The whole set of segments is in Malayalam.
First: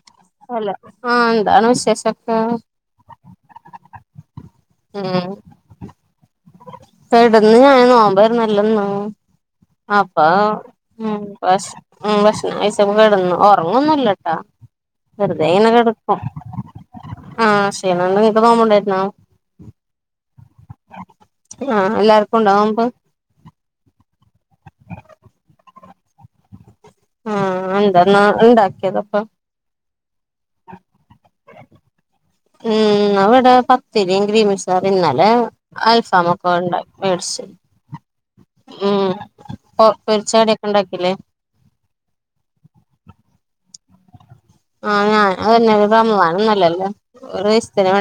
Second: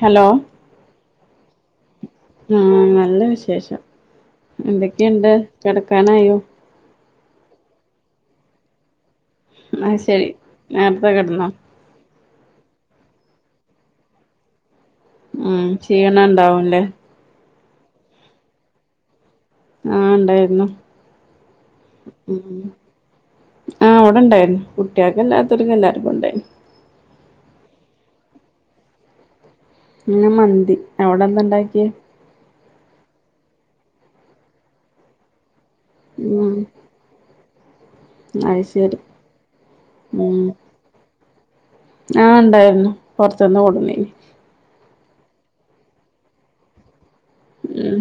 ഹലോ ഹെലോ ആഹ്‌ എന്താണ് വിശേഷൊക്കേ? ആഹ്‌ നല്ല വിശേഷം, എന്തൊക്കെണ്ട് കെടക്കാനായോ? കെടന്ന് ഞാൻ നോമ്പരുന്നല്ലന്ന് അത് അപ്പ ശരി നേരത്തെ ഉം കിടന്നോ പശ് ഉം ഭക്ഷണം കഴിച്ചക്കെ കെടന്ന് ഒർങ്ങൊന്നല്ലട്ടാ. വെറുതെ ഉം ഇങ്ങനെ കെടക്കും, ക്ഷീണം ഉണ്ടാവുംല്ലേ ആഹ്‌ ക്ഷീണണ്ട്ങ്ങക്ക് നോമ്പ്ണ്ടായിരു ന്നോ? ആഹ് ണ്ടായിരുന്നു. ആഹ് എല്ലാർക്കും ഉണ്ടോ ഉം നോമ്പ് ആഹ് വടെണ്ടായിരുന്നു. കുട്ട്യാക്കല്ലാതോൽക്ക് എല്ലാർക്കും ഇണ്ടായിരുന്നു. ആഹ്‌ അന്താന്നാ ഇണ്ടാക്കിയതപ്പം. ഇന്ന് മന്തി, അവിടെന്താ ണ്ടാക്കിയെ ഉം ന്ന് വടെ പത്തിരിം ഗ്രീൻപിസ് കറി ഇന്നലെ ഉം അൽഫാമൊക്കെവടെണ്ടാ മേടിച്ചു അത് ശരി ഊം. ഒർപൊരിച്ചാടിക്കെ ണ്ടാക്കില്ലേ? ആഹ്‌ ണ്ടായിരുന്നു. പൊർത്ത്ന്ന് കൊട് ന്നീനി ആ ഞാ [unintelligible] വന്ന്ലല്ലേ? ഒറീസ് ഉം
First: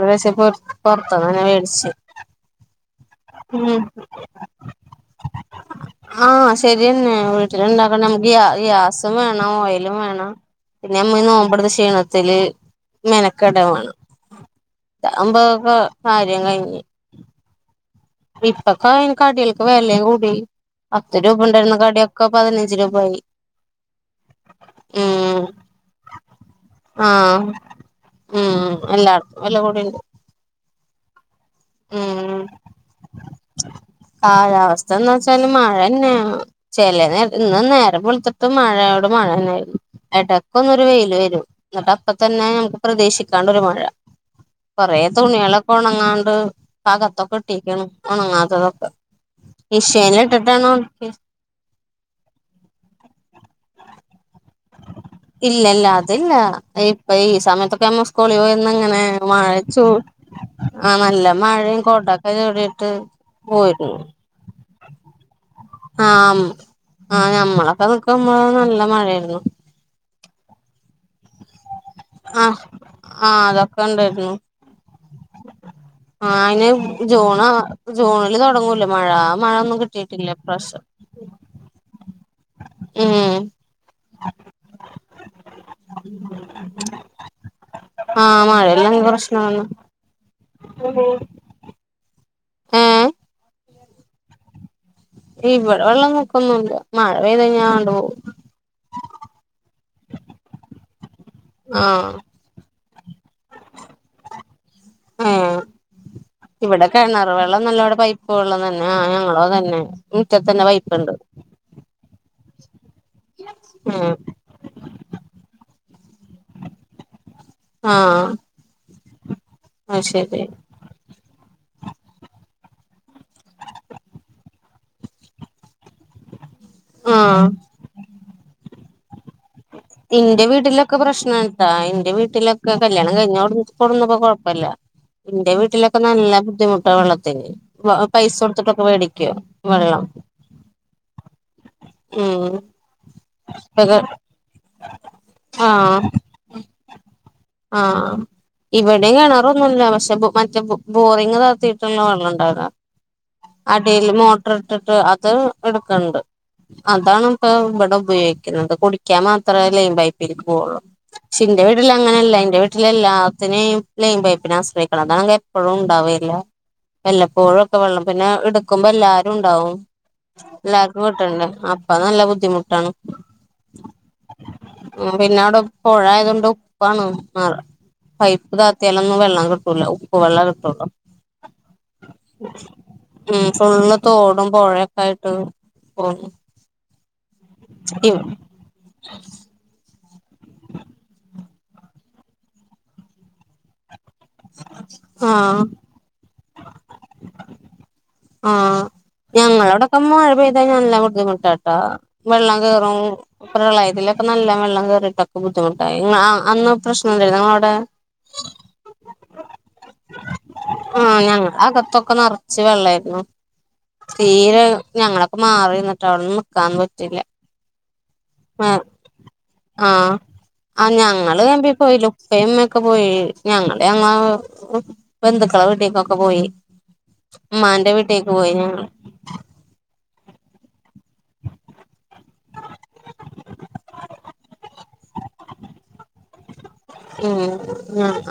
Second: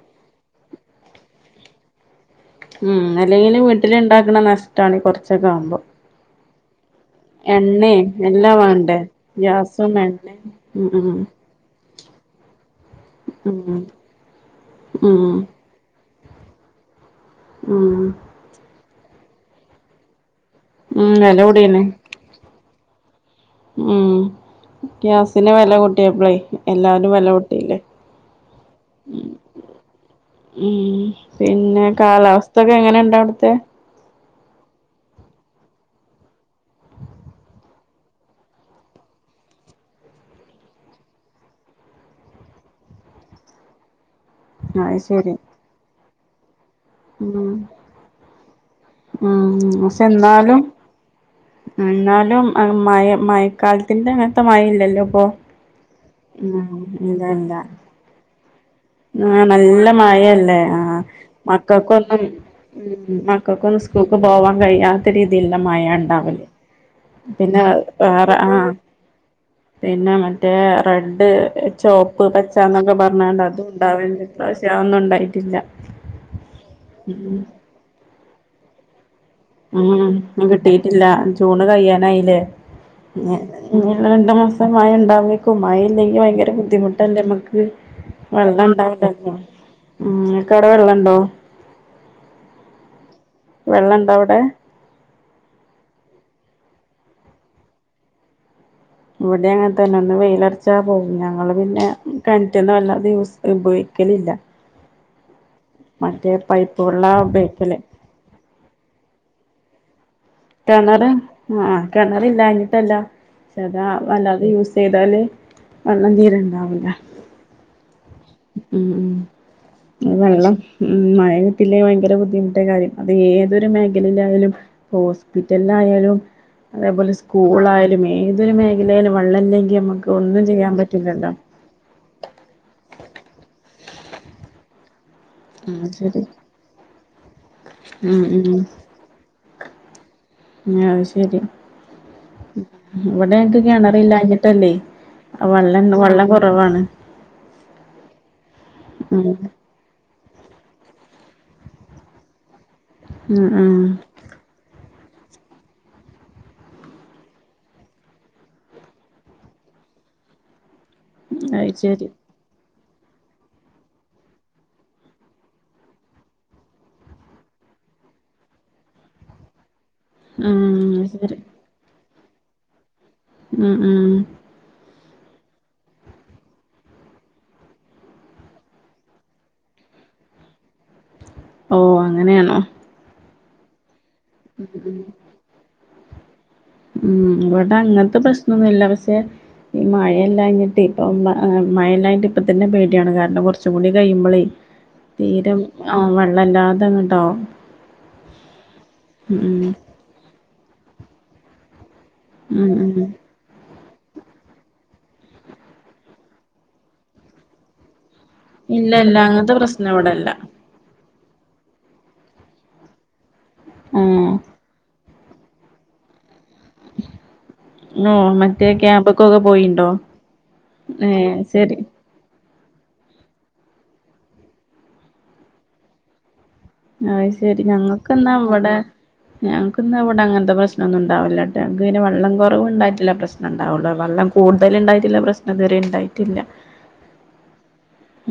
[unintelligible] പൊർത്തൊ അങ്ങനെ വേടിച്ച്. ഉം. അല്ലെങ്കിലും വീട്ടില്ണ്ടാക്ക്ണ നഷ്ടണി കൊർച്ചൊക്കാവുമ്പോ. ആഹ് ശരിയന്നെ. വീട്ടിലുണ്ടാക്കാൻ നമുക്ക് ഗ്യാ എല്ലാം വേണ്ടേ ഗ്യാസും വേണം ഓയിലും ഗ്യാസും വേണം എണ്ണയും പിന്നെ ഉം നമ്മ ഉം ഈ നോമ്പെടുത്ത ക്ഷീണത്തില് ഉം മെനക്കേടുമാണ് ഉം ഇതാവുമ്പം കോ കാര്യം കഴിഞ്ഞ്. ഉം. ഇപ്പൊക്കെ അയ്ന് കടികൾക്ക് വെലേം കൂടി ഉം പത്ത് വെല രൂപ ഉണ്ടായിരുന്ന കൂടീണ് കടിയൊക് ഒക്ക പതിനഞ്ച് രൂപായി. ഉം. ഉം ഗ്യാസിനെ വെല കൂട്ടിയപ്പ്ളെ എല്ലാരും ആഹ് വെലകൂട്ടിയില്ലേ? ഉം എല്ലാർകും വെലകൂടീണ്ട്. ഉം പിന്നെ കാലാവസ്ഥയൊക്കെ എങ്ങനേണ്ടവിടത്തെ? കാലാവസ്ഥ എന്ന് വച്ചാല് മഴന്നെയാ ചെലേ നേരത്ത് ഇന്ന് നേരം വെള്ത്തിട്ട് മഴയോട് മഴന്നാര്ന്നു. എടക്കൊന്നൊര് വെയില്‌വരും എന്ന്ട്ടപ്പതന്നെ ഞമുക്ക് പ്രതീശിക്കാണ്ടൊരു മഴ. കൊറെ അത് ശരി തുണികളൊക്കെ ഉണങ്ങാണ്ട് ഇപ്പകത്തൊക്കെ ഉം ഇട്ടിക്കാണ് ഉണങ്ങാത്തതൊക് ഉം പക്ഷെ എന്നാലും ഒണക്കി എന്നാലും മയേ മയ കാലത്തിന്റെ അങ്ങനത്തെ മഴയില്ലല്ലോ ഇപ്പൊ ഇല്ലല്ല അതില്ല ഉം ഇപ്പൊ ഈ [unintelligible] എന്താ സമയത്തൊക്കെ നമ്മ സ്കൂളിൽ പോയിര്ന്ന് ഇങ്ങനെ ആഹ് മഴ ചൂ നല്ല മഴല്ലേ ആ ആഹ് നല്ല മഴയും മക്കൾക്കൊന്നും കൊടൊക്കെ ചൂടിയിട്ട് ക്കക്കൊന്ന് പോയിരുന്നു സ്കൂൾക്ക് പോവാൻ കഴിയാ ത്ത രീതിൽള്ള മഴയാ ആഹ് ഇണ്ടാവല് ആഹ് പിന്നെ ഞമ്മളൊക്കെ നിക്കുമ്പോ വേറെ ആഹ് നല്ല മഴയായിരുന്നു പിന്നെ മറ്റേ റെഡ്, ചോപ്പ്, പച്ച ആഹ് എന്നൊക്കെ പറഞ്ഞാണ്ട് ആഹ് അതും അതൊക്കെ ഉണ്ടാവല് ഉണ്ടായിരുന്നു പക്ഷേ അതൊന്നും ഉണ്ടായിട്ടില്ല. ആഹ് അയിന് ഉം ജൂൺ ജൂണില് തുടങ്ങൂലേ മഴ. മഴ ഒന്നും ഉം. കിട്ടിയിട്ടില്ല ഇപ്രാവശ്യം കിട്ടീട്ടില്ല ജൂണ് കഴിയാനായിലെ. ഉം. ഇനീള്ള രണ്ടു മാസം മഴ ഉണ്ടാവേക്കും മഴ ഇല്ലെങ്കി ഭയങ്കര ബുദ്ധിമുട്ടല്ലേ മ്മക്ക്? ആഹ് മഴയില്ലെങ്കി വെള്ളംണ്ടാവല്ലല്ലോ പ്രശ്നാണ് ഉം ഇങ്ങക്കവടെ വെള്ളം ഇണ്ടോ? ഏഹ് വെള്ളംണ്ടോ അവടെ? ഇവടെ വെള്ളം പൊക്കൊന്നല്ല മഴ പെയ്താ ഞാ അങ്ങട് പോകും. ഇവിടെ അങ്ങനെ തന്നെ ഒന്ന് വെയിയിലറച്ചാ പോകും ഞങ്ങള് പിന്നെ ആഹ് ഉം കെൻറ്റ്ന്ന് വല്ലാതെ യൂസ് ഉപയോഗിക്കലില്ല ഏഹ് മറ്റേ പൈപ്പ് വെള്ളാ ഉപയോഗിക്കല്. സ്കൂള്ന്നന്നെ ആഹ് ഞങ്ങളും അതന്നെ. മുറ്റത്തന്നെ കിണറ് പൈപ്പ്ണ്ട് ആ കിണർ ഇല്ലാഞ്ഞിട്ടല്ല ക്ഷെഅതാ ഉം വല്ലാതെ യൂസ് ചെയ്താല് വെള്ളം തീരെ ണ്ടാവൂല്ല. ആഹ് ഉം അത് ഉം ശരി വെള്ളം ഉം മഴയത്തില്ലേ ഭയങ്കര ബുദ്ധിമുട്ടാ കാര്യം അത് ഏതൊരു മേഖലയിലായാലും ഹോസ്പിറ്റലിലായാലും, അതേപോലെ ആഹ് സ്കൂൾ ആയാലും, ഏതൊരു മേഖലയിലും വെള്ളംല്ലെങ്കി അമ്മക്ക് ഒന്നും ചെയ്യാൻ പറ്റില്ലല്ലോ? ദാ എന്റെ വീട്ടിലൊക്കെ കല്യാണം കഴിഞ്ഞോടന്ന് കൊടന്നപ്പോ കൊഴപ്പില്ല ഇന്റെ ആഹ് വീട്ടിലൊക്കെ ശരി നല്ല ബുദ്ധിമുട്ടാ വെള്ളത്തിന് ഉം പൈസ ഉം കൊടുത്തിട്ടൊക്കെ വേടിക്കുവ വെള്ളം ആഹ് ശരി ഉം അത് ഴിഞ്ഞിട്ടല്ലേ വെള്ളം വെള്ളം കുറവാണ് ആഹ് ഇവിടെ ഉം കിണറൊന്നൂല്ല പക്ഷെ മറ്റേ പ് ബോറിങ് താത്തിട്ടുള്ള വെള്ളം ഉണ്ടാവുക ഉം ഉം അടീൽ മോട് ട്ടറിട്ടിട്ട് അത് എടുക്കണ്ട് അതാണിപ്പം ഇവിടെ ഉപയോഗിക്കുന്നത് കുടിക്കാൻ മാത് ത്രേ ലൈൻ പൈപ്പിലേക്ക് പോവുള്ളൂ പക്ഷെ ഇന്റെ അത് ശരി വീട്ടിലങ്ങനല്ല ഇന്റെ വീട് ട്ടിലെല്ലാത്തിനേം ലൈൻ പൈപ്പിനാശ്രയിക്കണം അതാണെങ്കി എപ്പഴും ഉണ്ടാവേല്ല വല്ലപ്പോഴുംക്കെ വെള്ളം പിന്നെ എടുക്കുമ്പോ എല്ലാരും ഉണ്ടാവും ആഹ് എല്ലാർക്കും ശരി കിട്ടണ്ടേ അപ്പ നല്ല ബുദ്ധിമുട്ടാണ് ഉം ഉം ആ പിന്നെ അവിടെ പുഴ ആയത് കൊണ്ട് ഉപ്പാണ് മാറ പൈപ്പ് താത്തി ആലൊന്നും വെള്ളം കിട്ടൂല ഉപ്പ് വെള്ളം കിട്ടുള്ളൂ ഓ അങ്ങനെയാണോ ഉം ഫുള്ള് തോടും പുഴയൊക്കെ ആയിട്ട് ഓ ഉം ഇവടെ അങ്ങനത്തെ പ്രശ്നം ഒന്നുല്ല പക്ഷെ ഈ മഴയല്ല കഞ്ഞിട്ട് ഇപ്പ മഴയല്ലഞ്ഞിട്ട് ഇപ്പ തന്നെ പേടിയാണ് കാരണം കുറച്ചും കൂടി കഴിയുമ്പോളേ തീരം ആഹ് ആ വെള്ളല്ലാതെ ഇങ്ങട്ടാവും ആഹ് ഞങ്ങളെ ഇവടൊക്കെ മഴ പെയ്ത നല്ല ബുദ്ധിമുട്ടാട്ടോ വെള്ളം ഉം ഉം കേറും പ്രളത്തിലൊക്കെ നല്ല വെള്ളം കയറിയിട്ടൊക്കെ ബുദ്ധിമുട്ടായി അന്ന് പ്രശ്ം എന്തും നിങ്ങളവിടെ ഇല്ല ഇല്ല അങ്ങനത്തെ പ്രശ്നം ഇവിടെല്ല ആഹ് ഞങ്ങ അകത്തൊക്കെ നർച്ച് വെള്ളയിരുന്നു ആഹ് തീരെ ഞങ്ങളെ മാറി നിന്നിട്ട് അവിടുന്ന് നിക്കാൻ പറ്റില്ല ഓ മറ്റേ ആഹ് ക്യാബക്കൊക്കെ പോയിണ്ടോ ആഹ് ഏ ശരി [unintelligible] ഒക്കെ പോയി ഞങ്ങള് ഞങ്ങ ബന്ധുക്കളെ വീട്ടിലക്കൊക്കെ പോയി അഹ് ശരി ഉമ്മാന്റെ വീട്ടിലേക്ക് ഞങ്ങൾക്ക്ന്താ പോയി ഇവിടെ ഞങ്ങള് ഞങ്ങൾക്ക് ഇന്ന് അവിടെ അങ്ങനത്തെ പ്രശ്ന ഒന്നും ഉണ്ടാവില്ലോട്ടെങ്ങനെ വെള്ളം കുറവ് ഉണ്ടായിട്ട്ല്ല പ്രശ്നം ണ്ടാവുള്ള വെള്ളം കൂടുതൽ ഉണ്ടായിട്ട്ല്ല പ്രശ്നം ഇത് വരെ ഉണ്ടായിട്ടില്ല ഉം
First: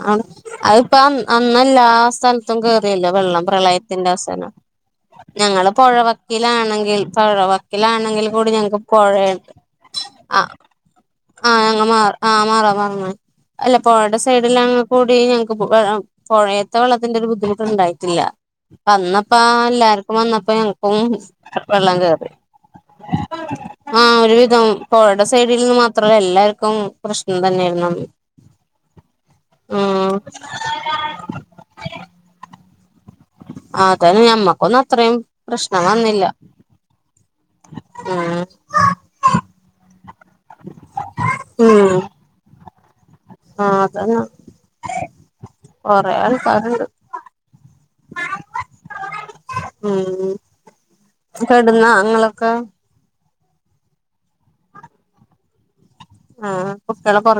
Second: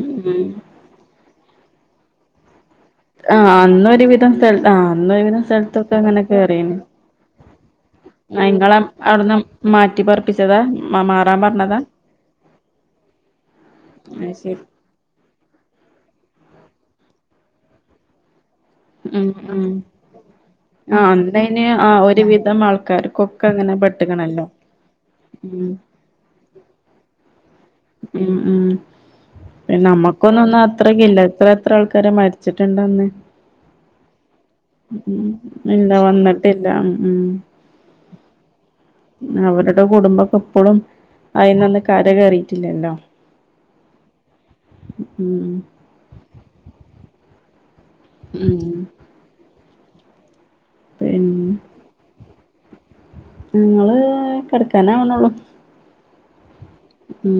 ഉം അതിപ്പ അന്നല്ല ആ സ്ഥല ത്തും കേറില്ലെ വെള്ളം ആഹ് പ്രളയത്തിന്റെ അന്നൊരുവിധം അവസാനം സ്ഥല ആഹ് അന്നൊരുവിധം ഞങ്ങള് സ്ഥലത്തൊക്കെ അങ്ങനെ കേറീന് പുഴവക്കീലാണെങ്കിൽ പുഴ ക്കിലാണെങ്കിൽ ആഹ് കൂടി ഇങ്ങളെ ഞങ്ങക്ക് പോഴ അവിടുന്ന് മാറ്റി ആ പാർപ്പിച്ചതാ മാറാൻ ആഹ് പറഞ്ഞതാ ഞ മാറ ആ മാറാം പറഞ്ഞ് അല്ല പുഴയുടെ അത് ശരി സൈഡ്ലാ കൂടി ഞങ്ങക്ക് പുഴേത്ത വെള്ളത്തിന്റെ ഒരു ബുദ്ധിമുട്ട് ഉണ്ടായിട്ടില്ല ഉം വന്നപ്പ ഉം എല്ലാർക്കും വന്നപ്പോ ഞങ്ങക്കും ആഹ് അന്നയ്ന് വെള്ളം ആഹ് കേറി ഒരുവിധം ആൾക്കാർക്കൊക്കെ അങ്ങനെ ആഹ് പെട്ട്ക്കണല്ലോ ഒരുവിധം പുഴയുടെ സൈഡിൽ ഉം നിന്ന് മാത്രല്ല എല്ലാർക്കും പ്രശ്നം തന്നെയ ന പി നമ്മക്കൊന്ന ഒന്നും അത്രക്ക ഇല്ല ഇത്ര എത്ര ആൾക്കാരെ മരിച്ചിട്ടുണ്ടന്ന് ആതെ ഞമ്മക്കൊന്നും അത്രയും ഉം പ്രശ്നം ഇല്ല വന്നില്ല വന്നിട്ടില്ല ഉം ഉം ഉം അവരുടെ കുടുംബക്കെ ഇപ്പൊഴും അയിന്നൊന്ന് കര കയറിയിട്ടില്ലല്ലോ ആഹ അതന്നാ കൊറെ ആൾക്കാരുണ്ട് ഉം ഉം പിന്നെ കെടന്നാ ഇങ്ങളൊക്കെ ഞങ്ങള് കിടക്കാനാവ്ണള്ളു ആഹ ഉം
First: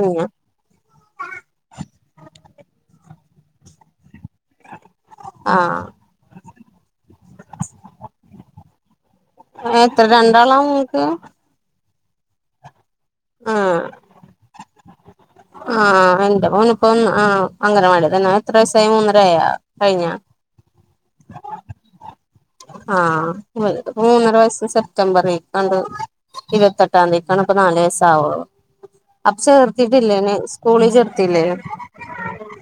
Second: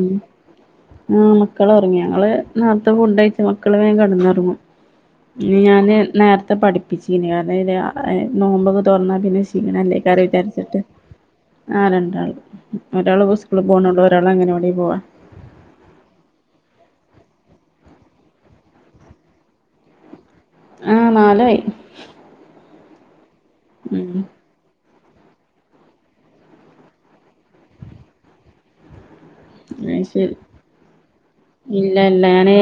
ആ മക്കള ഉറങ്ങി ഞങ്ങള് നേരത്തെ ഫുഡ് കഴിച്ച് മക്കള് വേഗം കിടന്നുറങ്ങും ആഹ് ഞാന് നേരത്തെ പഠിപ്പിച്ചിനി അതായത് നോമ്പൊ ഒക്കെ തുറന്നു പിന്നെ എത്ര ക്ഷീണല്ലെയ്ക്കാരം ഒക്കെ രണ്ടാളാ വിചിരിച്ചിട്ടു നിങ്ങക്ക് ആ രണ്ടാള് ഒരാള് സ്കൂളി ആഹ് പോണുണ്ട് [unintelligible] പോവാ? ആഹ് എന്റെ മോൻ ഇപ്പോ ഒന്ന് ആ അംഗനവാടിതന്ന എത്ര വയസായി മൂന്നര ആയോ കഴിഞ്ഞോ ആ നാലായി ആഹ് ഇവൻക്ക് ഉം മൂന്നര വയസ് തംബർ ഇക്കണ്ട് ഇരുപത്തെട്ടാന്തികേകാണ്പ്പം നാല് വയസ്സാവുള്ളു. അപ്പൊ അത് ശരി ചേർത്തിട്ടില്ലേന് സ്കൂളി ചേർത്തില്ലേ ഇല്ല ഇല്ല ഞാന്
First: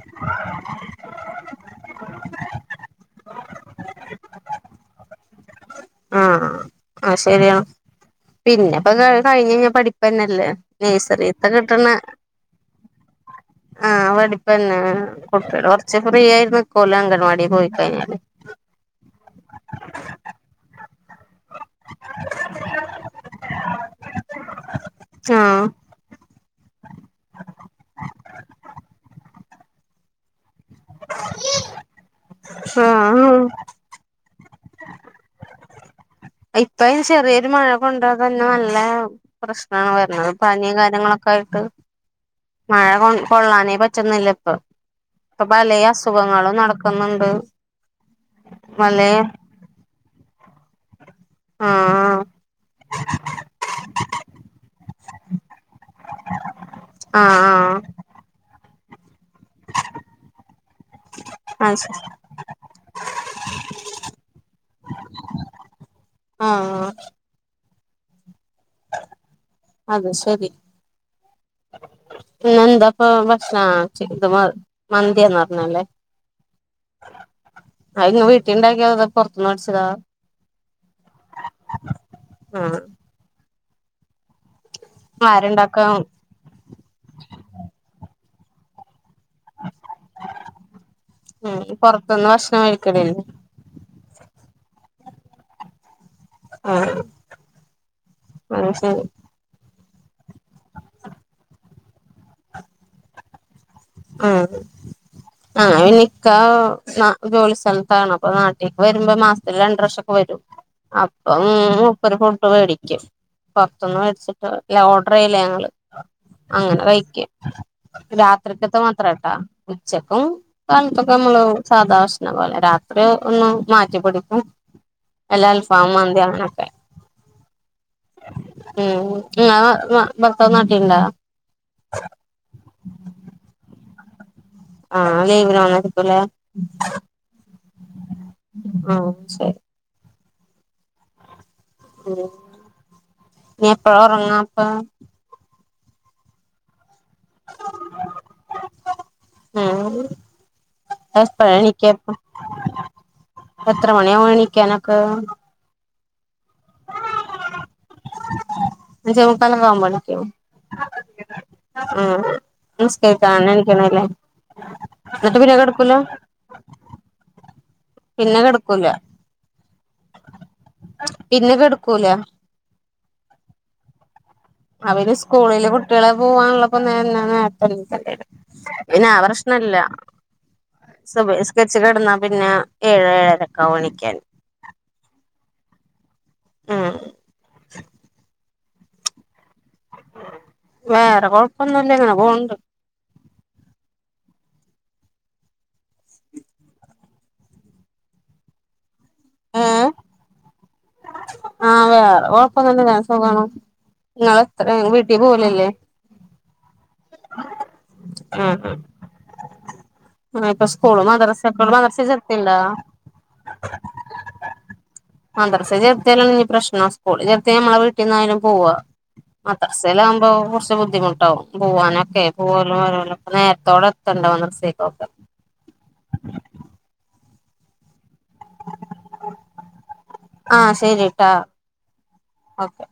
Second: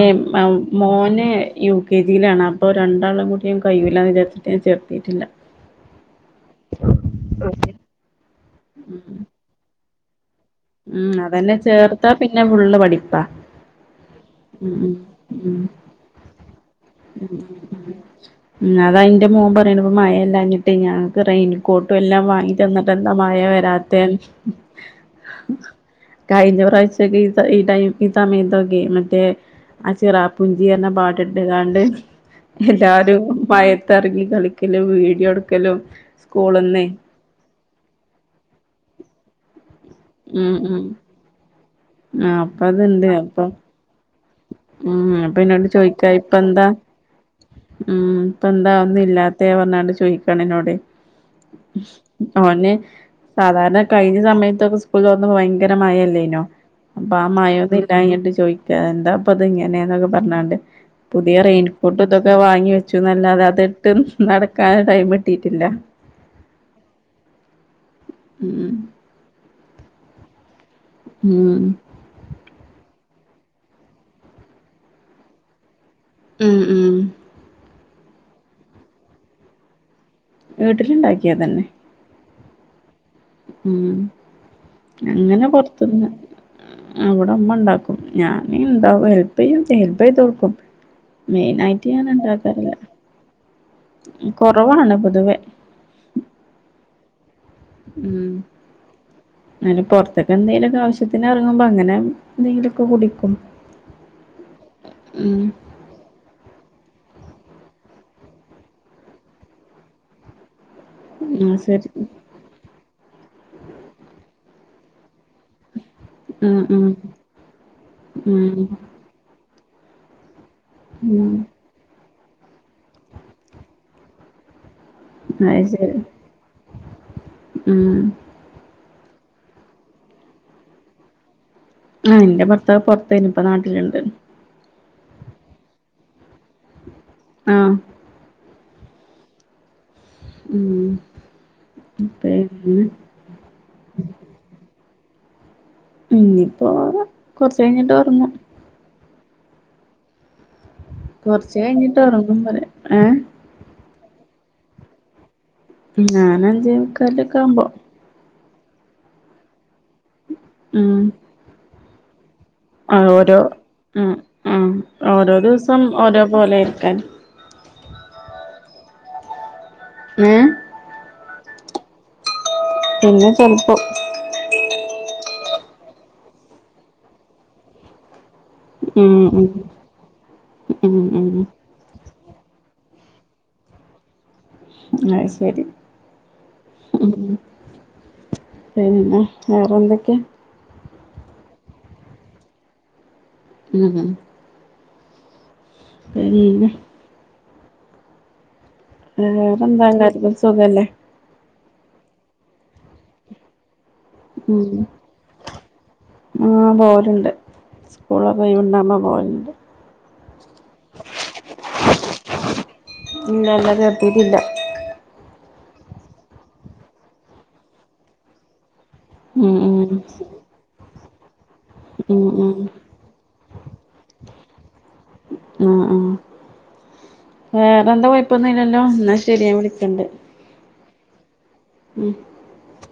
മോന് യു കെ ജിയിലാണ് അപ്പോ രണ്ടാളും കൂടു കയുലാ എന്ന് വിചാരിച്ചിട്ട് ഞാന്‍ ചേർത്തിട്ടില്ല ആ ആ ശരിയാ പിന്നെപ്പൊ കഴി കഴിഞ്ഞ് പഠിപ്പ് തന്നല്ലേ ഉം അതന്നെ ചേർത്താ പിന്നെ ഫുള്ള് പഠിപ്പാ ആഹ് ഉം പഠിപ്പന്നെ ഉം ഉം കുട്ടികള് കുറച്ച് ഫ്രീ ആയി നിക്കുവല്ലേ ഉം അംഗനവാടി ഉം പോയിക്കഴിഞ്ഞാ ഉം അത ന്റെ മോൻ പറയണ പ്പം മഴയില്ലഞ്ഞിട്ടെ ഞങ്ങൾക്ക് റെയ്ന് ക്കോട്ടും എല്ലാം വാങ്ങി തന്നിട്ട് എന്താ മഴ വരാത്തെന്ന് ആഹ് കഴിഞ്ഞ പ്രാവശ്യക്കെ ഈ ടൈ ഈ സമയത്തൊക്കെ മറ്റേ ആ ചിറാപ്പുഞ്ചി എന്ന പാട്ട് ഇട്ടു കാണ്ട് എല്ലാരും ആഹ് ഭയ റങ്ങി കളിക്കലും വീഡിയോ എടുക്കലും സ്കൂള്ന്നേ ഇപ്പന് ചെറിയൊരു മഴ കൊണ്ട തന്നെ നല്ല പ്രശ്നമാണ് വരണത് ഉം പനിയും ഉം കാര്യങ്ങളൊക്കെ യിട്ട് ആഹ് അപ്പ മഴ അത്ണ്ട് കൊ അപ്പൊ കൊള്ളാനേ പറ്റുന്നില്ല ഉം അപ്പൊ ഇപ്പൊ എന്നോട് പല ചോയിക്കാ ഇപ്പ അസുഖങ്ങളും എന്താ നടക്കുന്നുണ്ട് ഉം ഇപ്പ എന്താന്നും പലേ ഇല്ലാത്തെ പറഞ്ഞാണ്ട് ചോദിക്കും പെണ്ണിനോട് ആഹ് അവനെ സാധാരണ കഴിഞ്ഞ സമയത്തൊക്കെ സ് സ്കൂള് തുറന്ന ഭയങ്കര മഴല്ലേനോ അപ്പൊ ആ മഴൊന്നും ആഹ് ഇല്ലഞ്ഞിട്ട് ചോദിക്കാന്നെ ഇപ്പത് ഇങ്ങനെയ ന്നൊക്കെ പറഞ്ഞാണ്ട് പുതിയ ആഹ് ആഹ് അത് ശരി റെയിൻകോട്ട് ഇതൊക്കെ വാങ്ങി വെച്ചു എന്നല്ലാതെ അതി ഇട്ട് നടക്കാൻ ടൈം കിട്ടിയിട്ടില്ല ആ ആ ഉം അത് ശരി ഉം പിന്ന എന്താപ്പൊ ഭക്ഷണ ചത് മന്തിന്ന് പറഞ്ഞല്ലേ ഉം ഉം അ ഇങ് വീട്ടിണ്ടാക്കിയ അത് പൊറത്ത്ന്നടിച്ചതാ? വീട്ടിലുണ്ടാക്കിയത് തന്നെ ആഹ് ഉം അങ്ങനെ ആരുണ്ടാക്കാ പൊറത്തന്ന് അവടമ്മ ഉണ്ടാക്കും ഞാൻ ഇന്താവും ഹെൽപ് ചെയ്യും ഹെൽപ് ചെയ്ത് കൊടുക്കും മെയിൻ ഉം ആയിട്ട് ഞാൻ പൊറത്തുന്ന് ഭക്ഷണം ഉണ്ടാക്കാറില്ല കഴിക്കലില്ലേ കുറവാണ് പൊതുവെ ആഹ് ഉം അത് ശരി അ പുറത്തൊക്കെ എന്തെങ്കിലുംനൊക്കെ ആവശ്യത്തിന് ഇറങ്ങുമ്പോ അങ്ങനെ എന്തെങ്കിലുമൊക്കെ കുടിക്കും ആ ഉം ആ [unintelligible] ക്ക ജോലി സ്ഥലത്താണ് അപ്പൊ നാട്ടിക്ക് വരുമ്പോ മാസത്തില് രണ്ട് പ്രാവശ്യ ഒക്കെ വരും അപ്പം ആ ശരി മൂപ്പരു ഫുട്ട് മേടിക്കും പുറത്തൊന്നു മേടിച്ചിട്ട് അല്ല ഓർഡർ ചെയ്യില്ല ഞങ്ങള് ഉം അങ്ങനെ ഉം കഴിക്കും ഉം രാത്രിത്തെ ത്രഡ്ഡ ഉച്ചക്കും കാലത്തും ഒക്കെ ഉം നമ്മള് സാദാ ഭക്ഷണം പോലെ രാത്രി ഒന്ന് മാറ്റി പിടിക്കും വല്ല അത് അൽഫാം ശരി മന്തി അങ്ങനെക്കെ ഉം ഉം ങ്ങളെ ഭർത്താവ്നാട്ടിലുണ്ടോ? ആ എന്റെ ഭർത്താവ് പുറത്തേനി ഇപ്പോ നാട്ടിലുണ്ട്. ആഹ ലീവിന്ന്നൈകുലേ. ആഹ് ഓഹ് ശരി മം ഉം അപ്പയ് [unintelligible] ഇനി എപ്പഴ എറങ്ങ അപ്പൊ ഇന്നയിപ്പോ കൊറച്ചയിഞ്ഞിട്ട് ഒറങ്ങും. ഉം എപ്പഴാ കുറച്ച് കഴിഞ്ഞിട്ട് എണീക്കാപ്പ ഉറങ്ങും പറയാം ഏഹ്. എത്ര മണിയാണിക്കാനൊക്കെ? ഞാനൻ അഞ്ചേ മൂക്കാലോക്കെ ആവുമ്പോ. അഞ്ചേമുക്കാല് ആകുമ്പോ എഴുനേക്കും? ഉം ഉം ആ നിസ്കാരിക്ക ഓരോ എനിക്കണല്ലേ ഉം ഉം ഓരോ എന്നിട്ട് പിന്ന ദിവസം കെടക്കൂലാ? ഓരോ പോലെ ആയിരിക്കാരം പിന്നെ കെട്ക്കൂല. ഏഹ്. പിന്നെ കെട്ക്കൂല. പിന്നെ ചെൽപ്പം. അവര് സ്കൂളില് കുട്ട്യളെ പോവാനുള്ളപ്പോ ന്നെ നേരത്തെണീക്കണ്ട്യരും. പിന്നാ ഉം പ്രശ്നല്ല ഉം ഉം ഉം സുബഹ് സ് കര്ച്ച് കെട്ന്നാ പിന്നെ ഏഴ ഏഴരൊക്കാവു എണിക്ക്യാൻ. അഹ് സരി ഉം പിന്ന വേറെന്തൊക്കെ. വേറെ കൊഴപ്പൊന്നുംല്ല ങ്ങനെ പോണ് ണ്ട്. ഉം. പിന്നെ. ഏഹ് വേറെന്താ എല്ലാര്ക്കും സുഖല്ലേ. ആഹ് വേറെ കൊഴപ്പം ന്ന്ല്ല ഞൻ സുഗാണ് ഉം ങ്ങെത്ര വീട്ടീ പോലല്ലേ. ആഹ് പോല്ണ്ട് സ്കൂളൊക്കെ ആഹ് ഓയ്‌വ്ണ്ടാമ്പ പോൽണ്ട്. ആഹ് പ്പ സ്കൂള് മദ്രസക മദ്രസെ ചർത്തിണ്ടാ ഇല്ല ഇല്ല ചേർത്തിട്ടില്ല മദ്രസ ചെർത്ത്യാലുഞ്ഞ് പ്രശ്നാ സ്കൂളി ചെർത്ത്യ മ്മള വീട്ടീന്നയാലും പോവ. ഉം മദ്രസ്സലാവുമ്പോ കൊർച്ച് ബുദ്ധിമുട്ടാവും. പോവാനൊക്കെ ഉം ഉം ഉം പോവലും വരാലോക്ക് നേര്ത്തോടെ എത്തണ്ടെ മദ്രസ്സെക്കൊക്കെ. ആഹ് ആഹ് വേറെന്താ കൊയ്പ്പൊന്നു ഇല്ലല്ലോ ന്നാ ശരി ഞാ വിളിക്കണ്ട്. ആഹ് ശരിട്ടാ. ഉം. ഓക്കെ.